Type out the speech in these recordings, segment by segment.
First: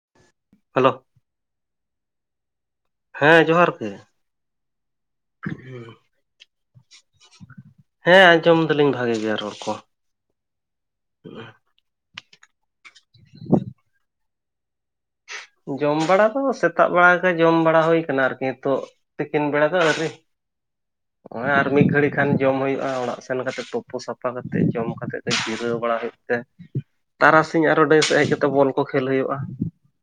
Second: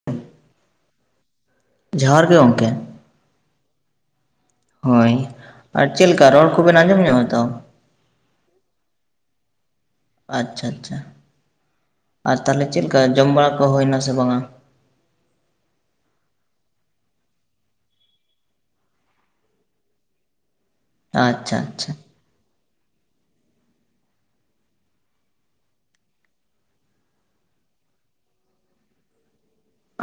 [inaudible] Hello ᱡᱚᱦᱟᱨ ᱜᱮ ᱜᱚᱢᱠᱮ ᱾ ᱦᱮᱸ ᱡᱚᱦᱟᱨ ᱜᱮ ᱾ ᱦᱳᱭ, ᱟᱨ ᱪᱮᱫ ᱞᱮᱠᱟ ᱨᱚᱲ ᱠᱚᱵᱮᱱ ᱟᱸᱡᱚᱢᱮᱜᱼᱟ ᱛᱚ? ᱦᱮᱸ ᱟᱸᱡᱚᱢ ᱫᱟᱞᱤᱧ ᱵᱷᱟᱜᱮ ᱜᱮᱭᱟ ᱨᱚᱲ ᱠᱚ ᱾ ᱟᱪᱪᱷᱟ ᱟᱪᱪᱷᱟ, ᱟᱨ ᱛᱟᱦᱚᱞᱮ ᱪᱮᱫ ᱠᱟ ᱡᱚᱢ ᱵᱟᱲᱟ ᱠᱚ ᱦᱩᱭᱱᱟ ᱥᱮ ᱵᱟᱝᱟ? ᱡᱚᱢ ᱵᱟᱲᱟ ᱫᱚ ᱥᱮᱛᱟᱜ ᱵᱮᱲᱟ ᱜᱮ ᱡᱚᱢ ᱵᱟᱲᱟ ᱦᱩᱭ ᱟᱠᱟᱱᱟ ᱟᱨᱠᱤ ᱱᱤᱛᱚᱜ, ᱛᱤᱠᱤᱱ ᱵᱮᱲᱟ ᱫᱚ ᱟᱹᱣᱨᱤ ᱾ ᱦᱚᱭ ᱟᱪᱪᱷᱟ ᱟᱨ ᱢᱤᱫ ᱟᱪᱪᱷᱟ ᱜᱷᱟᱹᱲᱤᱡ ᱾ ᱮᱱᱠᱷᱟᱱ ᱡᱚᱢ ᱦᱩᱭᱩᱜᱼᱟ ᱚᱲᱟᱜ ᱥᱮᱱ ᱠᱟᱛᱮ ᱛᱳᱯᱳ ᱥᱟᱯᱷᱟ ᱠᱟᱛᱮᱫ ᱡᱚᱢ ᱠᱟᱛᱮ ᱫᱚ ᱡᱤᱨᱟᱹᱣ ᱵᱟᱲᱟ ᱦᱩᱭᱩᱜ ᱛᱮ ᱾ ᱛᱟᱨᱟᱥᱤᱧ ᱟᱨᱚ ᱰᱟᱹᱦᱤ ᱥᱮᱫ ᱦᱮᱡ ᱠᱟᱛᱮᱫ ᱵᱚᱞ ᱠᱚ ᱠᱷᱮᱞ ᱦᱩᱭᱩᱜᱼᱟ ᱾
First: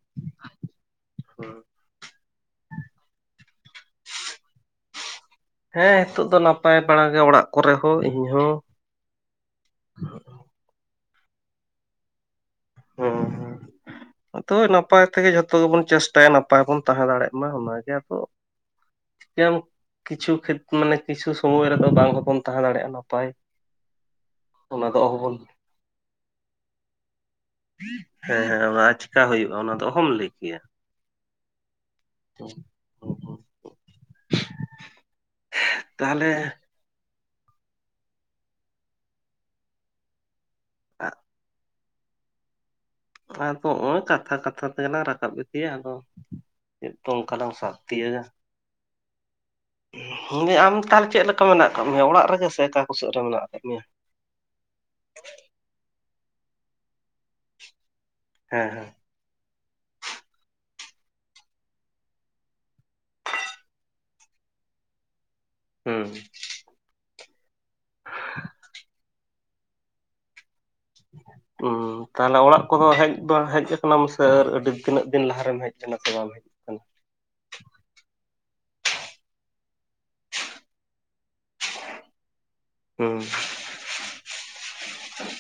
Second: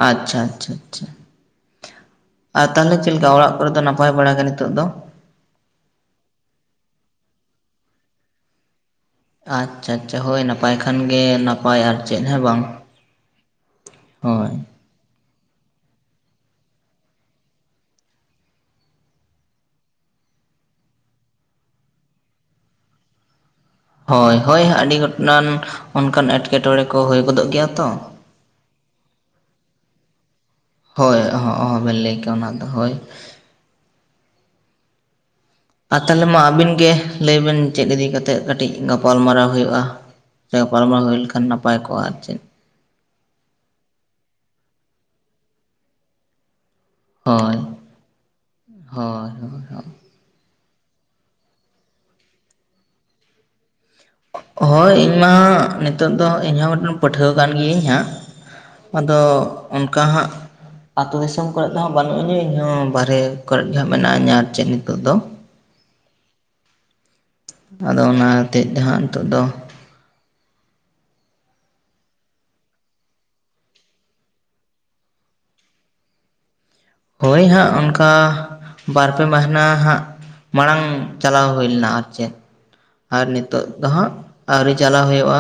ᱟᱪᱪᱷᱟ ᱟᱪᱪᱷᱟ ᱟᱪᱪᱷᱟ ᱾ ᱦᱩᱸ [unintelligible] ᱟᱨ ᱛᱟᱦᱚᱞᱮ ᱪᱮᱫᱞᱮᱠᱟ ᱚᱲᱟᱜ ᱠᱚᱨᱮ ᱫᱚ ᱱᱟᱯᱟᱭ ᱵᱟᱲᱟᱭ ᱜᱮ ᱱᱤᱛᱳᱜ ᱫᱚ? ᱦᱮᱸ ᱱᱤᱛᱚᱜ ᱫᱚ ᱱᱟᱯᱟᱭ ᱵᱟᱲᱟ ᱜᱮ ᱚᱲᱟᱜ ᱠᱚᱨᱮ ᱦᱚᱸ ᱤᱧ ᱦᱚᱸ ᱾ ᱟᱪᱪᱷᱟ ᱟᱪᱪᱷᱟ, ᱦᱳᱭ ᱱᱟᱯᱟᱭ ᱠᱷᱟᱱ ᱜᱮ ᱱᱟᱯᱟᱭ ᱟᱨ ᱪᱮᱫ ᱦᱚᱸ ᱵᱟᱝ ᱾ ᱦᱚᱸ ᱦᱚ, ᱸ ᱛᱚ [unintelligible] ᱱᱟᱯᱟᱭ ᱛᱮᱜᱮ ᱡᱷᱚᱛᱚ ᱜᱮᱵᱚᱱ ᱪᱮᱥᱴᱟᱭᱟ ᱱᱟᱯᱟᱭ ᱵᱚᱱ ᱛᱟᱦᱮᱸ ᱫᱟᱲᱮᱭᱟᱜ ᱢᱟ ᱚᱱᱟᱜᱮ ᱟᱫᱚ, ᱪᱟᱢ [unintelligible] ᱠᱤᱪᱷᱩ ᱠᱷᱮᱛ, ᱢᱟᱱᱮ ᱠᱤᱪᱷᱩ ᱥᱚᱢᱚᱭ ᱨᱮᱫᱚ ᱵᱟᱝ ᱦᱚᱸᱵᱚᱱ ᱛᱟᱦᱮᱸ ᱫᱟᱲᱮᱭᱟᱜᱼᱟ ᱱᱟᱯᱟᱭ ᱾ ᱦᱳᱭ ᱦᱳᱭ ᱟᱹᱰᱤ ᱜᱚᱴᱟᱱᱟᱱ ᱚᱱᱠᱟᱱ ᱮᱴᱠᱮᱴᱚᱬᱮ ᱠᱚ ᱦᱩᱭ ᱜᱚᱫᱚᱜ ᱜᱮᱭᱟ ᱛᱚ ᱾ ᱦᱮᱸ ᱦᱮᱸ ᱚᱱᱟ ᱪᱤᱠᱟ ᱦᱩᱭᱩᱜᱼᱟ, ᱚᱱᱟ ᱫᱚ ᱚᱦᱚᱢ ᱞᱟᱹᱭ ᱠᱮᱭᱟ ᱾ ᱦᱳᱭ ᱚᱦᱚ ᱚᱦᱚ ᱵᱮᱱ ᱞᱟᱹᱭ ᱠᱮᱭᱟ ᱚᱱᱟ ᱫᱚ ᱦᱳᱭ ᱾ ᱟᱨ ᱛᱟᱦᱚᱞᱮ ᱢᱟ ᱟᱹᱵᱤᱱ ᱜᱮ ᱞᱟᱹᱭ ᱵᱤᱱ ᱪᱮᱫ ᱤᱫᱤ ᱠᱟᱛᱮᱜ ᱠᱟᱹᱴᱤᱡ ᱜᱟᱯᱟᱞ ᱢᱟᱨᱟᱣ ᱦᱩᱭᱩᱜᱼᱟ? ᱦᱮ ᱯᱟᱨᱚᱢᱚᱨ ᱦᱩᱭ ᱟᱫᱚ ᱞᱮᱠᱷᱟᱱ ᱱᱟᱯᱟᱭ ᱠᱚᱜᱼᱟ ᱟᱨ ᱪᱮᱫ ᱾ ᱟᱫᱚ ᱱᱚᱜᱼᱚᱭ ᱠᱟᱛᱷᱟ ᱠᱟᱛᱷᱟ ᱛᱮᱜᱮᱞᱟᱝ ᱨᱟᱠᱟᱵ ᱤᱫᱤᱭᱟ ᱟᱫᱚ ᱾ ᱪᱮᱫ ᱛᱚ ᱚᱱᱠᱟ ᱞᱟᱝ ᱦᱳᱭ ᱥᱟᱵ ᱛᱤᱭᱳᱜᱟ? ᱦᱳᱭ ᱦᱳᱭ ᱦ ᱦᱮᱸ ᱟᱢ ᱛᱟᱦᱚᱞᱮ ᱪᱮᱫ ᱞᱮᱠᱟ ᱢᱮᱱᱟᱜ ᱟᱠᱟᱫ ᱢᱮᱭᱟ ᱚᱲᱟᱜ ᱨᱮᱜᱮ ᱥᱮ ᱚᱠᱟ ᱠᱚ ᱥᱮᱫ ᱨᱮ ᱢᱮᱱᱟᱜ ᱟᱠᱟᱫ ᱢᱮᱭᱟ? ᱦᱳᱭ ᱤᱧ ᱢᱟ ᱱᱤᱛᱚᱜ ᱫᱚ ᱤᱧᱦᱚᱸ ᱢᱤᱫᱴᱮᱱ ᱯᱟᱹᱴᱷᱩᱣᱟᱹ ᱠᱟᱱ ᱜᱤᱭᱟᱹᱧ ᱦᱟᱸᱜ᱾ ᱦᱮᱸ ᱦᱮᱸ ᱟᱫᱚ ᱚᱱᱠᱟ ᱦᱟᱸᱜ ᱟᱛᱩ ᱫᱤᱥᱚᱢ ᱠᱚᱨᱮᱮᱫ ᱫᱚ ᱦᱟᱸᱜ ᱵᱟᱹᱱᱩᱜ ᱟᱹᱧᱟᱹ ᱤᱧᱦᱚᱸ ᱵᱟᱨᱦᱮ ᱠᱚᱨᱮ ᱜᱮ ᱦᱟᱸᱜ ᱢᱮᱱᱟᱧᱟᱹ ᱟᱨ ᱪᱮᱫ ᱱᱤᱛᱚᱜ ᱫᱚ᱾ [unintelligible] ᱟᱫᱚ ᱚᱱᱟᱛᱮᱮᱫ ᱫᱚ ᱱᱤᱛᱳ ᱫᱚ [inaudible] ᱛᱟᱦᱚᱞᱮ ᱚᱲᱟᱜ ᱠᱚᱫᱚ ᱦᱮᱡ ᱦᱮᱡ ᱟᱠᱟᱱᱟᱢ ᱥᱮ ᱟᱹᱰᱤ ᱛᱤᱱᱟᱹᱜ ᱫᱤᱱ ᱞᱟᱦᱟᱨᱮᱢ ᱦᱮᱡ ᱞᱮᱱᱟ ᱥᱮ ᱵᱟᱢ ᱦᱮᱡ ᱟᱠᱟᱱᱟ? ᱦᱳᱭ ᱦᱟᱸᱜ ᱚᱱᱠᱟ ᱵᱟᱨᱯᱮ ᱢᱟᱦᱱᱟᱹ ᱦᱟᱸᱜ ᱢᱟᱲᱟᱝ ᱪᱟᱞᱟᱣ ᱦᱩᱭ ᱞᱮᱱᱟ ᱟᱨ ᱪᱮᱫ᱾ ᱦᱩᱸ ᱟᱨ ᱱᱤᱛᱳ ᱫᱚ ᱦᱟᱸᱜ ᱟᱹᱣᱨᱤ ᱪᱟᱞᱟᱣ ᱦᱩᱭᱩᱜᱼᱟ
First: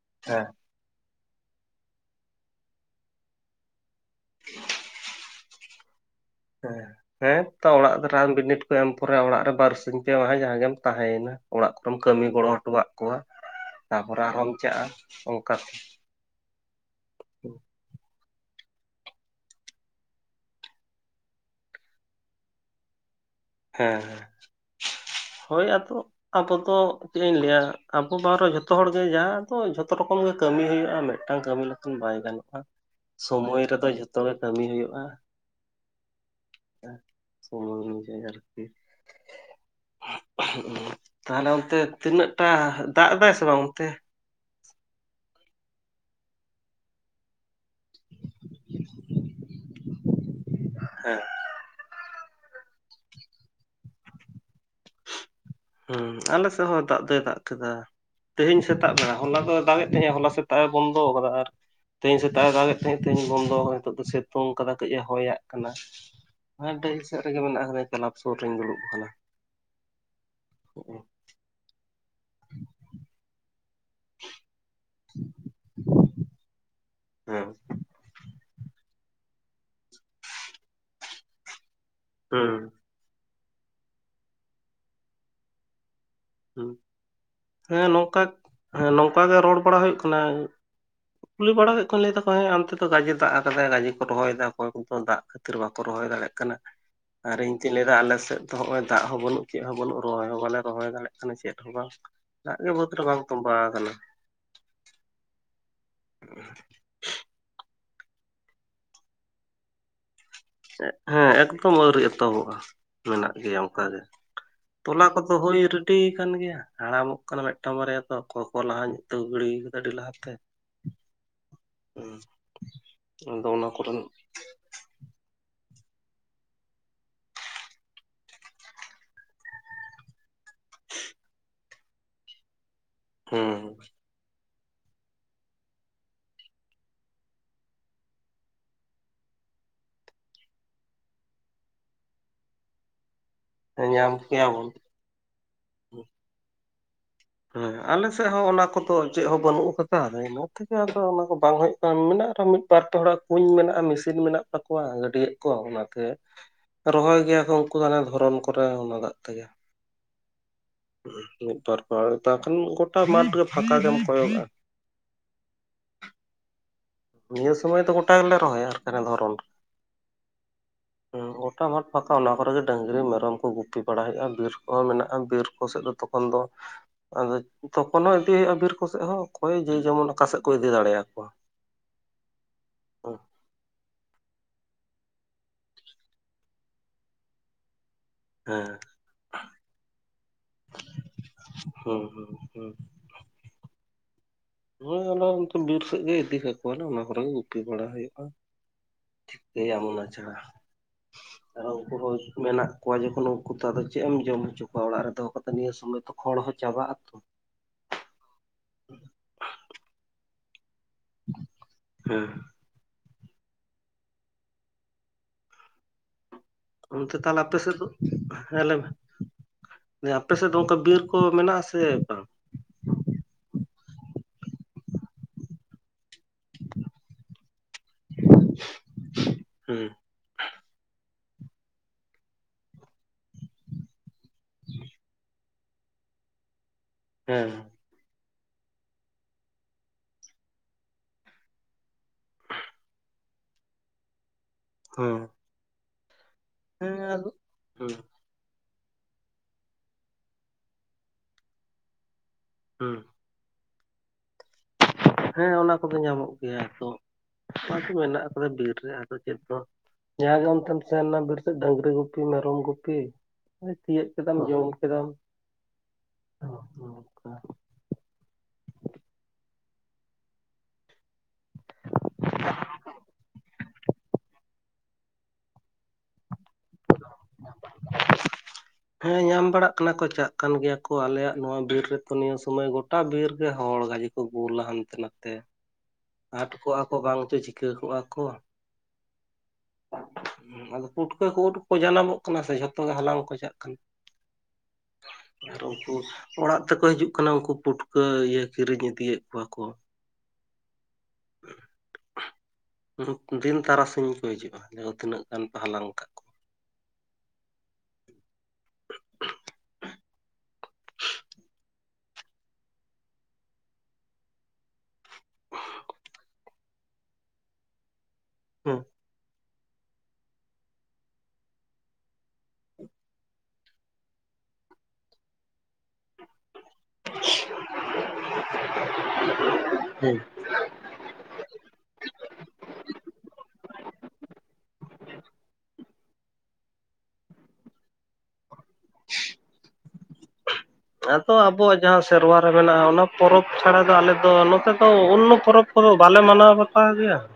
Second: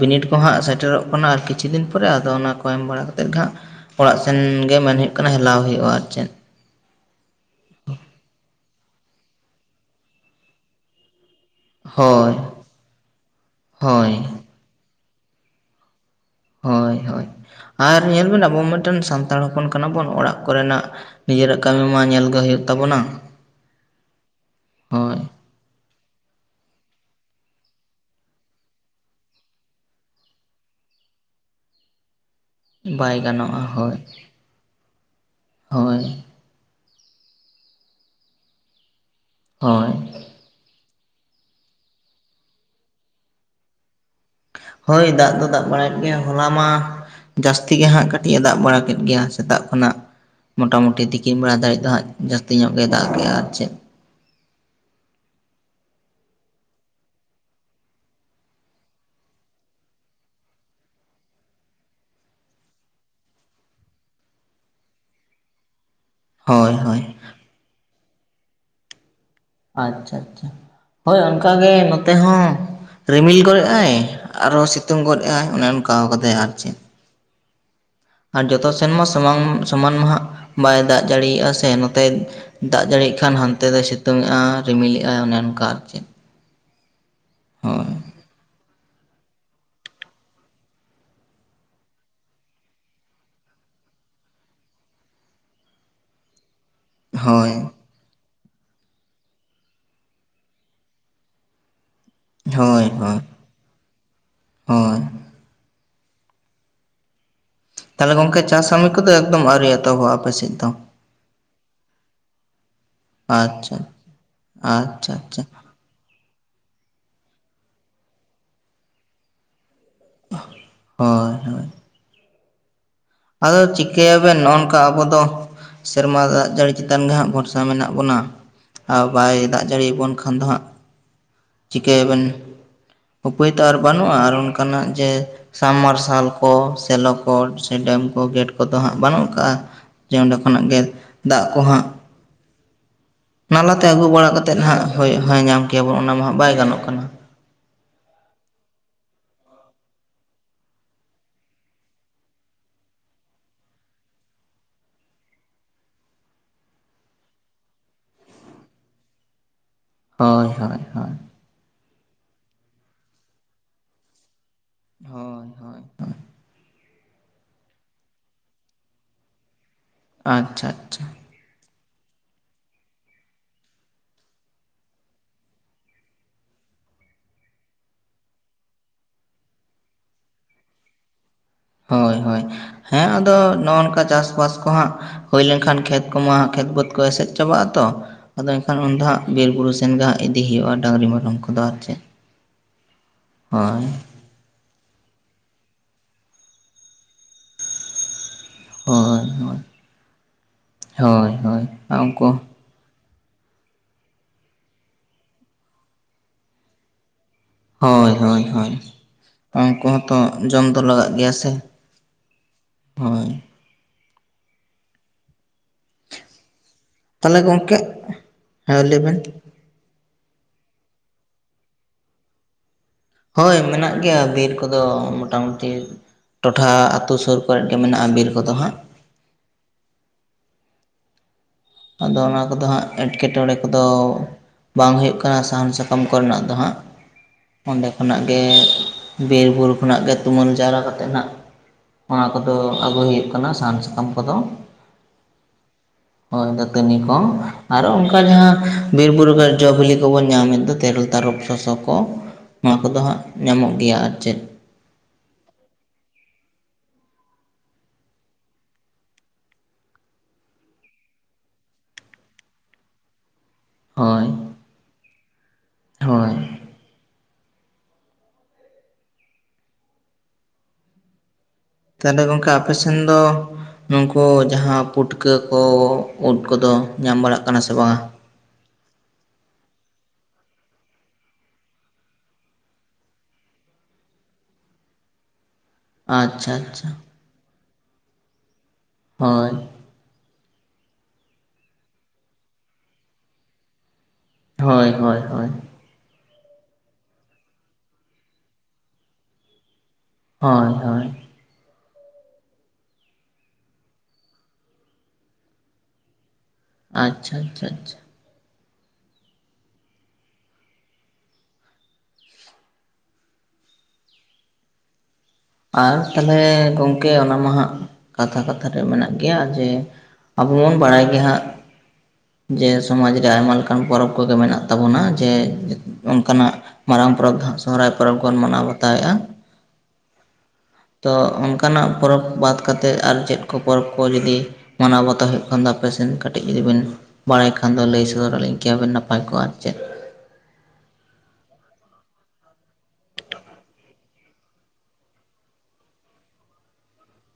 ᱵᱤᱱᱤᱰ ᱠᱚ ᱦᱮᱸ ᱦᱟᱸᱜ ᱥᱮᱴᱮᱨᱚᱜ ᱠᱟᱱᱟ ᱟᱨ ᱠᱤᱪᱷᱩ ᱫᱤᱱ ᱯᱚᱨᱮ ᱟᱫᱚ ᱚᱱᱟ ᱠᱚ ᱮᱢ ᱵᱟᱲᱟ ᱠᱟᱛᱮᱫ ᱦᱦᱟᱸᱜ ᱚᱲᱟᱜ ᱥᱮᱱ ᱜᱮ ᱢᱮᱱ ᱦᱩᱭᱩᱜ ᱠᱟᱱᱟ ᱦᱮᱞᱟᱣ ᱦᱩᱭᱩᱜᱼᱟ ᱟᱨ ᱪᱮᱫ᱾ ᱦᱮᱸ, ᱦᱮᱸ ᱛᱚ ᱚᱲᱟᱜ ᱨᱟᱱ ᱵᱤᱱᱤᱰ ᱠᱚ ᱮᱢ ᱯᱚᱨᱮ ᱚᱲᱟᱜ ᱨᱮ ᱵᱟᱨᱥᱤᱧ ᱯᱮ ᱡᱟᱦᱟᱸ ᱜᱮᱢ ᱛᱟᱦᱮᱸᱭᱮᱱᱟ᱾ ᱚᱲᱟᱜ ᱠᱚᱨᱮᱢ ᱠᱟᱹᱢᱤ ᱦᱳᱭ ᱜᱚᱲᱚ ᱦᱚᱴᱚᱣᱟᱫ ᱠᱚᱣᱟ ᱦᱳᱭ ᱛᱟᱯᱚᱨᱮ ᱟᱨᱦᱚᱢ ᱪᱟᱞᱼᱟ ᱚᱱᱠᱟ᱾ ᱦᱳᱭ ᱦᱳᱭ ᱟᱨ ᱧᱮᱞᱵᱱ ᱟᱵᱚ ᱢᱤᱫᱴᱮᱱ ᱥᱟᱱᱛᱟᱲ ᱦᱚᱯᱚᱱ ᱠᱟᱱᱟ ᱵᱚᱱ ᱚᱲᱟᱜ ᱠᱚᱨᱮᱱᱟᱜ ᱱᱤᱡᱮᱨᱟᱜ ᱠᱟᱹᱢᱤ ᱢᱟ ᱧᱮᱞ ᱜᱮ ᱦᱩᱭᱩᱜ ᱛᱟᱵᱚᱱᱟ᱾ ᱦᱮᱸ ᱦᱮᱸ ᱦᱳᱭ ᱦᱳᱭ ᱟᱫᱚ ᱟᱵᱚ ᱫᱚ ᱪᱮᱫ ᱤᱧ ᱞᱟᱹᱭᱟ, ᱟᱵᱚ ᱵᱟᱨᱮᱦᱚ ᱡᱷᱚᱛᱚ ᱦᱚᱲᱜᱮ ᱡᱟᱦᱟᱸ ᱫᱚ ᱡᱷᱚᱛᱚ ᱨᱚᱠᱚᱢ ᱜᱮ ᱠᱟᱹᱢᱤ ᱦᱩᱭᱩᱜ-ᱟ, ᱢᱤᱫᱴᱟᱝ ᱢᱤᱫᱴᱟᱝ ᱠᱟᱹᱢᱤ ᱞᱮᱠᱷᱟᱱ ᱵᱟᱭ ᱜᱟᱱᱚᱜ-ᱟ᱾ ᱵᱟᱭ ᱜᱟᱱᱚᱜᱼᱟ ᱥᱚᱢᱚᱭ ᱨᱮᱫᱚ ᱦᱳᱭ ᱡᱷᱚᱛᱚ ᱜᱮ ᱠᱟᱹᱢᱤ ᱦᱩᱭᱩᱜ-ᱟ᱾ ᱦᱳᱭ [unintelligible] ᱦᱳᱭ ᱛᱟᱦᱚᱞᱮ ᱚᱱᱛᱮ ᱛᱤᱱᱟᱹᱜ ᱴᱟ ᱫᱟᱜ ᱮᱫᱟᱭ ᱥᱮ ᱵᱟᱝ ᱚᱱᱛᱮ? ᱦᱳᱭ ᱫᱟᱜ ᱫᱚ ᱫᱟᱜ ᱵᱟᱲᱟᱭᱮᱫ ᱜᱮᱭᱟᱭ ᱦᱚᱞᱟ ᱢᱟ ᱡᱟᱹᱥᱛᱤ ᱡᱟᱹᱥᱛᱤ ᱜᱮ ᱦᱟᱸᱜ ᱠᱟᱹᱴᱤᱡ ᱮ ᱫᱟᱜ ᱵᱟᱲᱟ ᱠᱮᱫ ᱜᱮᱭᱟ ᱥᱮᱛᱟᱜ ᱠᱷᱚᱱᱟᱜ ᱢᱚᱴᱟᱢᱩᱴᱤ ᱦᱮᱸ ᱛᱤᱠᱤᱱ ᱵᱮᱲᱟ ᱫᱷᱟᱨᱤᱪ ᱫᱚ ᱦᱟᱸᱜ ᱡᱟᱹᱥᱛᱤ ᱧᱚᱜ ᱜᱮ ᱫᱟᱜ ᱠᱮᱟᱭ ᱟᱨ ᱪᱮᱫ᱾ ᱦᱩᱸ, ᱟᱞᱮᱥᱮᱫ ᱦᱚᱸ ᱫᱟᱜ ᱫᱚᱭ ᱫᱟᱜ ᱠᱮᱫᱟ᱾ ᱛᱮᱦᱮᱧ ᱥᱮᱛᱟᱜ ᱵᱮᱲᱟ ᱦᱚᱞᱟ ᱫᱚ ᱫᱟᱜ ᱮᱫ ᱛᱟᱦᱮᱡ ᱦᱚᱞᱟ ᱥᱮᱛᱟᱜ ᱮ ᱵᱚᱱᱫᱚ ᱟᱠᱟᱫᱟ, ᱟᱨ ᱛᱮᱦᱮᱧ ᱥᱮᱛᱟᱜ ᱫᱟᱜᱮᱫ ᱛᱟᱦᱮᱸᱫ ᱛᱮᱦᱮᱧ ᱵᱚᱱᱫᱚ ᱱᱤᱛᱚᱜ ᱫᱚ ᱥᱤᱛᱩᱝ ᱠᱟᱫᱟᱭ ᱠᱟᱹᱡ ᱮ ᱦᱚᱭᱭᱟᱜ ᱠᱟᱱᱟ᱾ ᱦᱳᱭ ᱦᱮᱸ ᱦᱳᱭ ᱰᱟᱹᱦᱤ ᱥᱮᱫ ᱨᱮᱜᱮ ᱢᱮᱱᱟᱜ-ᱟ ᱠᱟᱫᱤᱧ, ᱠᱮᱞᱟᱵ ᱥᱩᱨ ᱨᱮᱤᱧ ᱫᱩᱲᱩᱵ ᱟᱠᱟᱱᱟ᱾ ᱟᱪᱪᱷᱟ ᱟᱪᱪᱷᱟ [unintelligible] ᱦᱳᱭ ᱚᱱᱠᱟᱜᱮ ᱱᱚᱛᱮ ᱦᱚᱸ ᱨᱤᱢᱤᱞ ᱜᱚᱫ ᱮᱫᱟᱭ, ᱟᱨᱚ ᱥᱤᱛᱩᱝ ᱜᱚᱫᱮᱫᱼᱟᱭ ᱚᱱᱮ ᱚᱱᱠᱟᱣ ᱠᱟᱫᱟᱭ, ᱟᱨ ᱪᱮᱫ ᱦᱩᱸ ᱟᱨ ᱡᱚᱛᱚ ᱥᱮᱱᱢᱟ ᱥᱚᱢᱟᱱ ᱥᱚᱢᱟᱱ ᱢᱟ ᱦᱟᱜ ᱵᱟᱭ ᱫᱟᱜ ᱡᱟᱲᱤᱭᱟᱜ-ᱟ ᱥᱮ᱾ ᱱᱛᱮ ᱦᱩᱸ ᱫᱟᱜ ᱡᱟᱹᱲᱤᱜ ᱠᱷᱟᱱ ᱦᱟᱱᱛᱮ ᱫᱚᱭ ᱥᱤᱛᱩᱝᱜ-ᱟ ᱨᱤᱢᱤᱞᱮᱟᱭ ᱚᱱᱮ ᱚᱱᱠᱟ ᱟᱨ ᱪᱮᱫ᱾ ᱦᱮᱸ ᱦᱳᱭ ᱱᱚᱝᱠᱟ ᱜᱮᱸ ᱱᱚᱝᱠᱟ ᱜᱮ ᱨᱚᱲ ᱵᱟᱲᱟ ᱦᱩᱭᱩᱜ ᱠᱟᱱᱟ᱾ ᱠᱩᱞᱤ ᱵᱟᱲᱟ ᱦᱩᱭᱩᱜ ᱠᱟᱱᱟ ᱞᱟᱹᱭ ᱫᱟᱠᱚ ᱦᱮᱸ ᱚᱱᱛᱮᱫᱚ ᱜᱟᱡᱮ ᱫᱟᱜ ᱟᱠᱟᱫᱟᱭ ᱜᱟᱡᱮ ᱠᱚ ᱨᱚᱦᱚᱭᱮᱫᱟ ᱚᱠᱚᱭᱠᱚ ᱫᱟᱜ ᱠᱷᱟᱹᱛᱤᱨ ᱵᱟᱠᱚ ᱨᱚᱦᱚᱭ ᱫᱟᱲᱮᱭᱟᱜ ᱠᱟᱱᱟ᱾ ᱟᱨ ᱦᱳᱭ ᱤᱧ ᱪᱮᱤᱧ ᱞᱟᱹᱭ ᱮᱫᱟ ᱟᱞᱮ ᱥᱮᱫ ᱫᱚ ᱱᱚᱚᱭ ᱫᱟᱜ ᱦᱚᱸ ᱵᱟᱹᱱᱩᱜ ᱪᱮᱫ ᱦᱚᱸ ᱵᱟᱹᱱᱩᱜ ᱨᱚᱦᱚᱭ ᱦᱚᱸ ᱵᱟᱞᱮ ᱨᱚᱦᱚᱭ ᱫᱟᱲᱮᱭᱟᱜ ᱪᱮᱫ ᱦᱚᱸ ᱵᱟᱝ ᱫᱟᱜ ᱜᱮ ᱦᱳᱭ ᱵᱟᱹᱫ ᱨᱮ ᱦᱳᱭ ᱵᱟᱝ ᱛᱚᱸᱵᱟ ᱟᱠᱟᱱᱟ᱾ ᱦᱳᱭ [unintelligible] ᱛᱟᱦᱚᱞᱮ ᱜᱚᱢᱠᱮ ᱪᱟᱥ ᱠᱟᱹᱢᱤ ᱠᱚᱫᱚ ᱮᱠᱫᱚᱢ ᱟᱹᱣᱨᱤ ᱮᱛᱚᱦᱚᱵ-ᱟ ᱟᱯᱮᱥᱮᱫ ᱫᱚ᱾ ᱦᱮᱸ ᱮᱠᱫᱚᱢ ᱟᱹᱣᱨᱤ ᱮᱛᱚᱦᱚᱵᱚᱜ-ᱟ ᱢᱮᱱᱟᱜ ᱜᱮᱭᱟ ᱟᱪᱪᱷᱟ ᱚᱱᱠᱟ ᱜᱮ ᱛᱚᱞᱟ ᱟᱪᱪᱷᱟ ᱠᱚᱫᱚ ᱟᱪᱪᱷᱟ ᱦᱩᱭ [unintelligible] ᱠᱟᱱ ᱜᱮᱭᱟ ᱦᱟᱲᱟᱢᱚᱜ ᱠᱟᱱᱟ ᱢᱤᱫᱴᱟᱝ ᱵᱟᱨᱭᱟ ᱫᱚ ᱚᱠᱚᱭ ᱠᱚ ᱞᱟᱦᱟ ᱧᱚ ᱜᱤᱰᱤ ᱠᱟᱫᱟ ᱟᱹᱰᱤ ᱞᱟᱦᱟᱛᱮ, ᱦᱳᱭ ᱦᱳᱭ ᱦᱩᱸ ᱟᱫᱚ ᱚᱱᱟ ᱠᱚᱨᱮᱱ ᱪᱤᱠᱟᱭᱟᱹ ᱛᱵᱮᱱ ᱱᱚᱜ ᱱᱚᱝᱠᱟ ᱟᱵᱚ ᱫᱚ ᱥᱮᱨᱢᱟ ᱫᱟᱜ ᱡᱟᱹᱲᱤ ᱪᱮᱛᱟᱱ ᱜᱮ ᱦᱟᱸᱜ ᱵᱚᱨᱥᱟ ᱢᱮᱱᱟᱜ ᱵᱚᱱᱟ ᱾ ᱟᱨ ᱵᱟᱭ ᱫᱟᱜ ᱡᱟᱹᱲᱤᱭᱟᱵᱚᱱ ᱠᱷᱟᱱ ᱫᱚ ᱦᱟᱸᱜ [inaudible] ᱪᱤᱠᱟᱹᱭᱟᱹᱵᱤᱱ ᱩᱯᱟᱹᱭ ᱦᱩᱸ ᱛᱚ ᱟᱨ ᱵᱟᱹᱱᱩᱜ-ᱟ ᱟᱨ ᱚᱱᱠᱟᱱᱟᱜ ᱡᱮ ᱥᱟᱢ ᱢᱟᱨᱥᱟᱞ ᱠᱚ, ᱥᱮᱞᱚ ᱠᱚ, ᱥᱮ ᱰᱮᱢ ᱠᱚ, ᱜᱮᱴ ᱠᱚᱫᱚ ᱦᱟᱸᱜ ᱵᱟᱹᱱᱩᱜ ᱠᱟᱜ-ᱟ ᱡᱮ ᱚᱸᱰᱮ ᱠᱷᱚᱱᱟᱜ ᱜᱮ ᱫᱟᱜ ᱠᱚ ᱦᱟᱸᱜ ᱱᱟᱞᱟᱛᱮ ᱟᱹᱜᱩ ᱧᱟᱢ ᱵᱟᱲᱟ ᱠᱟᱛᱮᱫ ᱠᱮᱭᱟᱵᱚᱱ ᱱᱟᱜ ᱦᱳᱭ, ᱦᱳᱭ ᱧᱟᱢ ᱠᱮᱭᱟ ᱵᱚᱱ ᱚᱱᱟ ᱢᱟ ᱦᱟᱸᱜ ᱵᱟᱭ ᱜᱟᱱᱚᱜ ᱠᱟᱱᱟ ᱾ ᱦᱮᱸ ᱟᱞᱮᱥᱮᱫ ᱦᱚᱸ ᱚᱱᱟ ᱠᱚᱫᱚ ᱪᱮᱫ ᱦᱚᱸ ᱵᱟᱹᱱᱩᱜ ᱠᱟᱫᱟ ᱤᱱᱟᱹ ᱛᱮᱜᱮ ᱟᱫᱚ ᱚᱱᱟ ᱠᱚ ᱵᱟᱝ ᱦᱩᱭᱩᱜ ᱢᱮᱱᱟᱜ ᱨᱮᱦᱚᱸ ᱢᱤᱫ ᱵᱟᱨ ᱯᱮ ᱦᱚᱲᱟᱜ ᱠᱩᱧ ᱢᱮᱱᱟᱜ-ᱟ, ᱢᱤᱥᱤᱱ ᱢᱮᱱᱟᱜ ᱛᱟᱠᱚᱣᱟ ᱜᱟᱹᱰᱤᱭᱟ ᱠᱚ ᱚᱱᱟᱛᱮ ᱨᱚᱦᱚᱭ ᱜᱮᱭᱟ ᱠᱚ ᱩᱱᱠᱩ ᱫᱚ ᱦᱟᱱᱮ ᱫᱷᱚᱨᱚᱱ ᱠᱚᱨᱮ ᱚᱱᱟ ᱫᱟᱜ ᱛᱮᱜᱮ ᱾ ᱦᱳᱭ ᱦᱳᱭ ᱦᱳᱭ ᱢᱤᱫ ᱵᱟᱨ ᱯᱮ ᱦᱟᱲ ᱵᱟᱠᱷᱟᱱ ᱜᱚᱴᱟ ᱢᱟᱴᱷ ᱜᱮ ᱯᱷᱟᱸᱠᱟ ᱜᱮᱢ ᱠᱚᱭᱚᱜᱟ ᱾ ᱦᱳᱭ ᱦᱳᱭ ᱱᱤᱭᱟᱹ ᱥᱚᱢᱚᱭ ᱫᱚ ᱜᱚᱴᱟ ᱜᱮᱞᱮ ᱨᱚᱦᱚᱭᱟ ᱟᱨᱠᱷᱟᱱᱮ ᱫᱷᱚᱨᱚᱱ ᱟᱪᱪᱷᱟ ᱟᱪᱪᱷᱟ ᱦᱢ ᱜᱚᱴᱟ ᱢᱟᱴᱷ ᱯᱷᱟᱠᱟ ᱚᱱᱟ ᱠᱚᱨᱮᱜ ᱜᱮ ᱰᱟᱹᱝᱨᱤ ᱢᱮᱨᱚᱢ ᱠᱚ ᱜᱩᱯᱤ ᱵᱟᱲᱟᱭ ᱦᱩᱭᱩᱜ-ᱟ ᱵᱤᱨ ᱠᱚᱦᱚᱸ ᱢᱮᱱᱟᱜ-ᱟ ᱵᱤᱨ ᱠᱚ ᱥᱮᱫ ᱫᱚ ᱛ ᱩᱱ ᱫᱚ ᱟᱫᱚ ᱛᱚᱠᱷᱚᱱ ᱦᱚᱸ ᱤᱫᱤ ᱦᱩᱭᱩᱜ-ᱟ ᱵᱤᱨ ᱠᱚᱥᱮᱫ ᱦᱚᱸ, ᱚᱠᱚᱭ ᱡᱮ ᱡᱮᱢᱚᱱ ᱚᱠᱟᱥᱮᱫ ᱠᱚ ᱤᱫᱤ ᱫᱟᱲᱮᱭᱟᱠᱚᱣᱟ ᱾ ᱦᱳᱭ ᱦᱳᱭ ᱦᱮᱸ ᱟᱫᱚ ᱱᱚᱜᱼᱱᱚᱝᱠᱟ ᱪᱟᱥᱵᱟᱥ ᱠᱚ ᱦᱟᱸᱜ ᱦᱩᱭ ᱞᱮᱱᱠᱷᱟᱱ ᱠᱷᱮᱛ ᱠᱚᱢᱟ ᱠᱷᱮᱛ ᱵᱟᱹᱫᱽ ᱠᱚ ᱮᱥᱮᱫ ᱪᱟᱵᱟᱜᱼᱟ ᱛᱚ ᱟᱫᱚ ᱮᱱᱠᱷᱟᱱ ᱩᱱ ᱫᱚ ᱦᱟᱸᱜ ᱵᱤᱨᱼᱵᱩᱨᱩ ᱥᱮᱱ ᱜᱮ ᱦᱟᱸᱜ ᱤᱫᱤ ᱦᱩᱭᱩᱜᱼᱟ ᱰᱟᱝᱨᱤ ᱢᱮᱨᱚᱢ ᱠᱚᱫᱚ ᱟᱨ ᱦᱩᱸ ᱪᱮᱫ ᱦᱩᱸ ᱦᱩᱸ ᱦᱳᱭ ᱦᱚᱭ ᱚᱱᱟ ᱚᱱᱛᱮ ᱵᱤᱨ ᱥᱮᱫ ᱜᱮ ᱤᱫᱤ ᱠᱟᱠᱚᱣᱟᱞᱮ ᱚᱱᱟ ᱠᱚᱨᱮ ᱜᱮ ᱜᱩᱯᱤ ᱵᱟᱲᱟ ᱦᱩᱭᱩᱜᱼᱟ ᱾ ᱦᱳᱭ ᱦᱳᱭ ᱪᱤᱠᱟᱹᱭᱟᱢ ᱚᱱᱟ ᱪᱷᱟᱲᱟ, ᱦᱳᱭ ᱦᱳᱭ ᱟᱨᱦᱚ ᱩᱱᱠᱩ ᱦᱚᱸ ᱢᱮᱱᱟᱜ ᱠᱚᱣᱟ ᱡᱚᱠᱷᱚᱱ ᱩᱱᱠᱩ ᱛᱚ ᱟᱫᱚ ᱪᱮᱫ ᱮᱢ ᱡᱚᱢ ᱦᱚᱪᱚ ᱠᱚᱣᱟ ᱚᱲᱟᱜ ᱨᱮ ᱫᱚᱦᱚ ᱠᱟᱛᱮ ᱱᱤᱭᱟᱹ ᱥᱚᱢᱚᱭ ᱛᱚ ᱠᱷᱚᱲ ᱦᱚᱸ ᱪᱟᱵᱟᱜ ᱟᱛᱚ ᱾ ᱦᱳᱭ ᱦᱳᱭ ᱦᱳᱭ ᱩᱱᱠᱩ ᱦᱚᱸᱛᱚ ᱡᱚᱢ ᱫᱚ ᱞᱟᱜᱟᱜ ᱜᱮᱭᱟ ᱥᱮ ᱦᱮᱸ ᱦᱚᱭ ᱚᱱᱛᱮ ᱛᱟᱦᱚᱞᱮ ᱟᱯᱮ ᱥᱮᱫ ᱫᱚ, ᱦᱮᱸ ᱞᱟᱹᱞ ᱢᱮ, ᱞᱟᱹᱭ ᱵᱮᱱ ᱫᱮ ᱟᱯᱮ ᱥᱮᱫ ᱫᱚ ᱚᱱᱠᱟ ᱵᱤᱨ ᱠᱚ ᱢᱮᱱᱟᱜᱼᱟ ᱥᱮ ᱵᱟᱝ? ᱦᱳᱭ ᱢᱮᱱᱟᱜ ᱜᱮᱭᱟ ᱵᱤᱨ ᱠᱚᱫᱚ ᱢᱚᱴᱟᱢᱩᱴᱤ, ᱴᱚᱴᱷᱟ ᱟᱛᱩ ᱥᱩᱨ ᱠᱚᱨᱮᱫ ᱜᱮ ᱢᱮᱱᱟᱜᱼᱟ ᱵᱤᱨ ᱠᱚᱫᱚ ᱦᱟᱸᱜ, ᱦᱩᱸ ᱟᱫᱚ ᱚᱱᱟ ᱠᱚᱫᱚ ᱦᱟᱸᱜ ᱮᱴᱠᱮᱴᱚᱬᱮ ᱠᱚᱫᱚ ᱵᱟᱝ ᱦᱩᱭᱩᱜ ᱠᱟᱱᱟ ᱥᱟᱦᱟᱱ, ᱥᱟᱠᱟᱢ ᱠᱚᱨᱮᱱᱟᱜ ᱫᱚ ᱦᱟᱸᱜ, ᱦᱮᱸ ᱚᱸᱰᱮ ᱠᱷᱚᱱᱟᱜ ᱜᱮ ᱵᱤᱨ-ᱵᱩᱨᱩ ᱠᱷᱚᱱᱟᱜ ᱜᱮ ᱛᱩᱢᱟᱹᱞ ᱡᱟᱣᱨᱟ ᱠᱟᱛᱮ ᱱᱟᱜ ᱚᱱᱟ ᱠᱚᱫᱚ ᱟᱹᱜᱩᱭ ᱦᱩᱭᱩᱜ ᱠᱟᱱᱟ ᱥᱟᱦᱟᱱ, ᱥᱟᱠᱟᱢ ᱠᱚᱫᱚ, ᱦᱚᱸ ᱦᱚᱭ ᱫᱟᱹᱛᱟᱹᱱᱤ ᱠᱚ ᱟᱨ ᱦᱩᱸ ᱚᱱᱠᱟ ᱡᱟᱦᱟᱸ ᱵᱤᱨ-ᱵᱩᱨᱩ ᱨᱮ ᱡᱚᱼᱵᱤᱞᱤ ᱠᱚᱵᱚᱱ ᱧᱟᱢᱮᱫ ᱫᱚ ᱛᱮᱨᱮᱞ, ᱛᱟᱨᱚᱯ, ᱥᱚᱥᱚ ᱠᱚ ᱚᱱᱟ ᱦᱩᱸ ᱠᱚᱫᱚ ᱦᱟᱸᱜ ᱧᱟᱢᱚᱜ ᱜᱮᱭᱟ ᱟᱨ ᱪᱮᱫ ᱾ ᱦᱮᱸ ᱚᱱᱟ ᱠᱚᱫᱚ ᱧᱟᱢᱚᱜ ᱜᱮᱭᱟ ᱛᱚ [unintelligible] ᱢᱮᱱᱟᱜᱼᱟ ᱛᱚᱵᱮ ᱵᱤᱨ ᱨᱮ ᱟᱫᱚ ᱪᱮᱫ ᱫᱚ ᱡᱟᱦᱟᱸ ᱜᱮ ᱚᱱᱛᱮᱢ ᱥᱮᱱ ᱮᱱᱟ ᱵᱤᱨ ᱥᱮᱫ ᱰᱟᱸᱝᱨᱤ ᱜᱩᱯᱤ, ᱢᱮᱨᱚᱢ ᱜᱩᱯᱤ ᱛᱤᱭᱟᱹᱜ ᱦᱳᱭ ᱠᱮᱫᱟᱢ ᱡᱚᱢ ᱠᱮᱫᱟᱢ ᱦᱳᱭ ᱱᱚᱜ-ᱱᱚᱝᱠᱟ ᱾ ᱛᱟᱦᱚᱞᱮ ᱜᱚᱢᱠᱮ ᱟᱯᱮ ᱥᱮᱱ ᱫᱚ ᱱᱩᱝᱠᱩ ᱡᱟᱦᱟᱸ ᱯᱩᱴᱠᱟᱹ ᱠᱚ ᱩᱫ ᱠᱚᱫᱚ ᱧᱟᱢ ᱵᱟᱲᱟᱜ ᱠᱟᱱᱟ ᱥᱮ ᱵᱟᱝ-ᱟ? [inaudible] ᱦᱮᱸ ᱧᱟᱢ ᱵᱟᱲᱟᱜ ᱠᱟᱱᱟ ᱠᱚ, ᱪᱟᱜ ᱠᱟᱱ ᱜᱮᱭᱟ ᱠᱚ ᱟᱞᱮᱭᱟᱜ ᱱᱚᱣᱟ ᱵᱤᱨ ᱨᱮᱛᱚ ᱱᱤᱭᱟᱹ ᱥᱩᱢᱚᱭ ᱜᱚᱴᱟ ᱵᱤᱨ ᱨᱮ ᱦᱚᱲ ᱜᱟᱡᱮ ᱠᱚ ᱜᱩᱞᱟ ᱦᱟᱱᱛᱮ ᱱᱟᱛᱮ ᱦᱟᱴ ᱟᱪᱪᱷᱟ ᱠᱚᱜᱼᱟ ᱟᱪᱪᱷᱟ ᱠᱚ ᱵᱟᱝᱪᱚ ᱪᱤᱠᱟᱹ ᱠᱚᱜᱼᱟ ᱠᱚ, ᱦᱳᱭ [unintelligible] ᱟᱫᱚ ᱯᱩᱴᱠᱟᱹ ᱠᱚ ᱩᱫ ᱠᱚ ᱡᱟᱱᱟᱢᱚᱜ ᱠᱟᱱᱟ ᱥᱮ ᱡᱷᱚᱛᱚ ᱜᱮ ᱦᱟᱞᱟᱝ ᱠᱚ ᱪᱟᱜ ᱠᱟᱱᱟ ᱾ ᱦᱳᱭ ᱦᱳᱭ ᱦᱳᱭ ᱾ ᱚᱲᱟᱜ ᱛᱮᱠᱚ ᱦᱤᱡᱩᱜ ᱠᱟᱱᱟ ᱩᱱᱠᱩ ᱯᱩᱴᱠᱟᱹ ᱤᱭᱟᱹ ᱠᱤᱨᱤᱧ ᱤᱫᱤᱭᱮᱫ ᱠᱚᱣᱟ ᱠᱚ ᱾ ᱦᱳᱭ ᱦᱳᱭ ᱾ [unintelligible] ᱫᱤᱱ ᱛᱟᱨᱟᱥᱤᱧ ᱠᱚ ᱦᱤᱡᱩᱜᱼᱟ ᱞᱟᱹᱭᱟ ᱠᱚ ᱛᱤᱱᱟᱹᱜ ᱜᱟᱱ ᱯᱮ ᱦᱟᱞᱟᱝ ᱠᱟᱜᱼᱼ ᱟᱪᱪᱷᱟ ᱟᱪᱪᱷᱟ ᱟᱪᱪᱷᱟ ᱾ [unintelligible] ᱟᱨ ᱛᱟᱞᱦᱮ ᱜᱚᱝᱠᱮ ᱚᱱᱟ ᱢᱟ‌ ᱦᱟᱸᱜ ᱠᱟᱛᱷᱟ ᱠᱟᱛᱷᱟ ᱛᱮ ᱦᱮᱸ ᱢᱮᱱᱟᱜ ᱜᱮᱭᱟ ᱾ ᱡᱮ, ᱟᱵᱚ ᱵᱚᱱ ᱵᱟᱲᱟᱭ ᱜᱮ ᱦᱟᱸᱜᱼᱼ ᱡᱮ ᱥᱚᱢᱟᱡᱽ ᱨᱮ ᱟᱭᱢᱟ ᱞᱮᱠᱟᱱ ᱯᱚᱨᱚᱵᱽ ᱠᱚᱜᱮ ᱢᱮᱱᱟᱜ ᱛᱟᱵᱚᱱᱟ ᱡᱮ, ᱚᱱᱠᱟᱱᱟᱜᱼᱼ ᱢᱟᱨᱟᱝ ᱯᱚᱨᱚᱵᱽ, ᱥᱚᱦᱚᱨᱟᱭ ᱯᱚᱨᱚᱵᱽ ᱵᱚᱱ ᱢᱟᱱᱟᱣ ᱵᱟᱛᱟᱣᱮᱜᱼᱟ ᱾ [unintelligible] ᱦᱩᱸ ᱛᱚ ᱚᱱᱠᱟᱱᱟᱜ ᱯᱚᱨᱚᱵᱽ ᱵᱟᱫᱽ ᱠᱟᱛᱮᱫ ᱟᱨ ᱪᱮᱫ ᱠᱚ ᱯᱚᱨᱚᱵᱽ ᱠᱚ ᱡᱩᱫᱤᱼᱼ ᱢᱟᱱᱟᱣ ᱵᱟᱛᱟᱣ ᱦᱩᱭᱩᱜ ᱠᱷᱟᱱ ᱫᱚ ᱟᱯᱮᱥᱮᱱ ᱠᱟᱹᱴᱤᱡ ᱡᱩᱫᱤ ᱵᱮᱱ ᱵᱟᱲᱟᱭ ᱠᱷᱟᱱ ᱫᱚ ᱞᱟᱹᱭ ᱥᱚᱫᱚᱨ ᱟᱹᱞᱤᱧᱼᱼ ᱠᱮᱭᱟᱵᱮᱱ ᱱᱟᱯᱟᱭ ᱠᱚᱜ-ᱟ ᱟᱨ ᱪᱮᱫ ᱾ ᱟᱫᱚ ᱟᱵᱚᱣᱟᱜ ᱡᱟᱦᱟᱸ ᱥᱮᱨᱣᱟ ᱨᱮ ᱢᱮᱱᱟᱜᱼᱟ ᱚᱱᱟ ᱯᱚᱨᱚᱵᱽ ᱪᱷᱟᱲᱟ ᱫᱚ ᱟᱞᱮ ᱫᱚ ᱱᱚᱛᱮ ᱫᱚ ᱚᱱᱱᱚ ᱯᱚᱨᱚᱵᱽᱼᱼ ᱠᱚᱫᱚ ᱵᱟᱞᱮ ᱢᱟᱱᱟᱣ ᱵᱟᱛᱟᱣ ᱜᱮᱭᱟ ᱾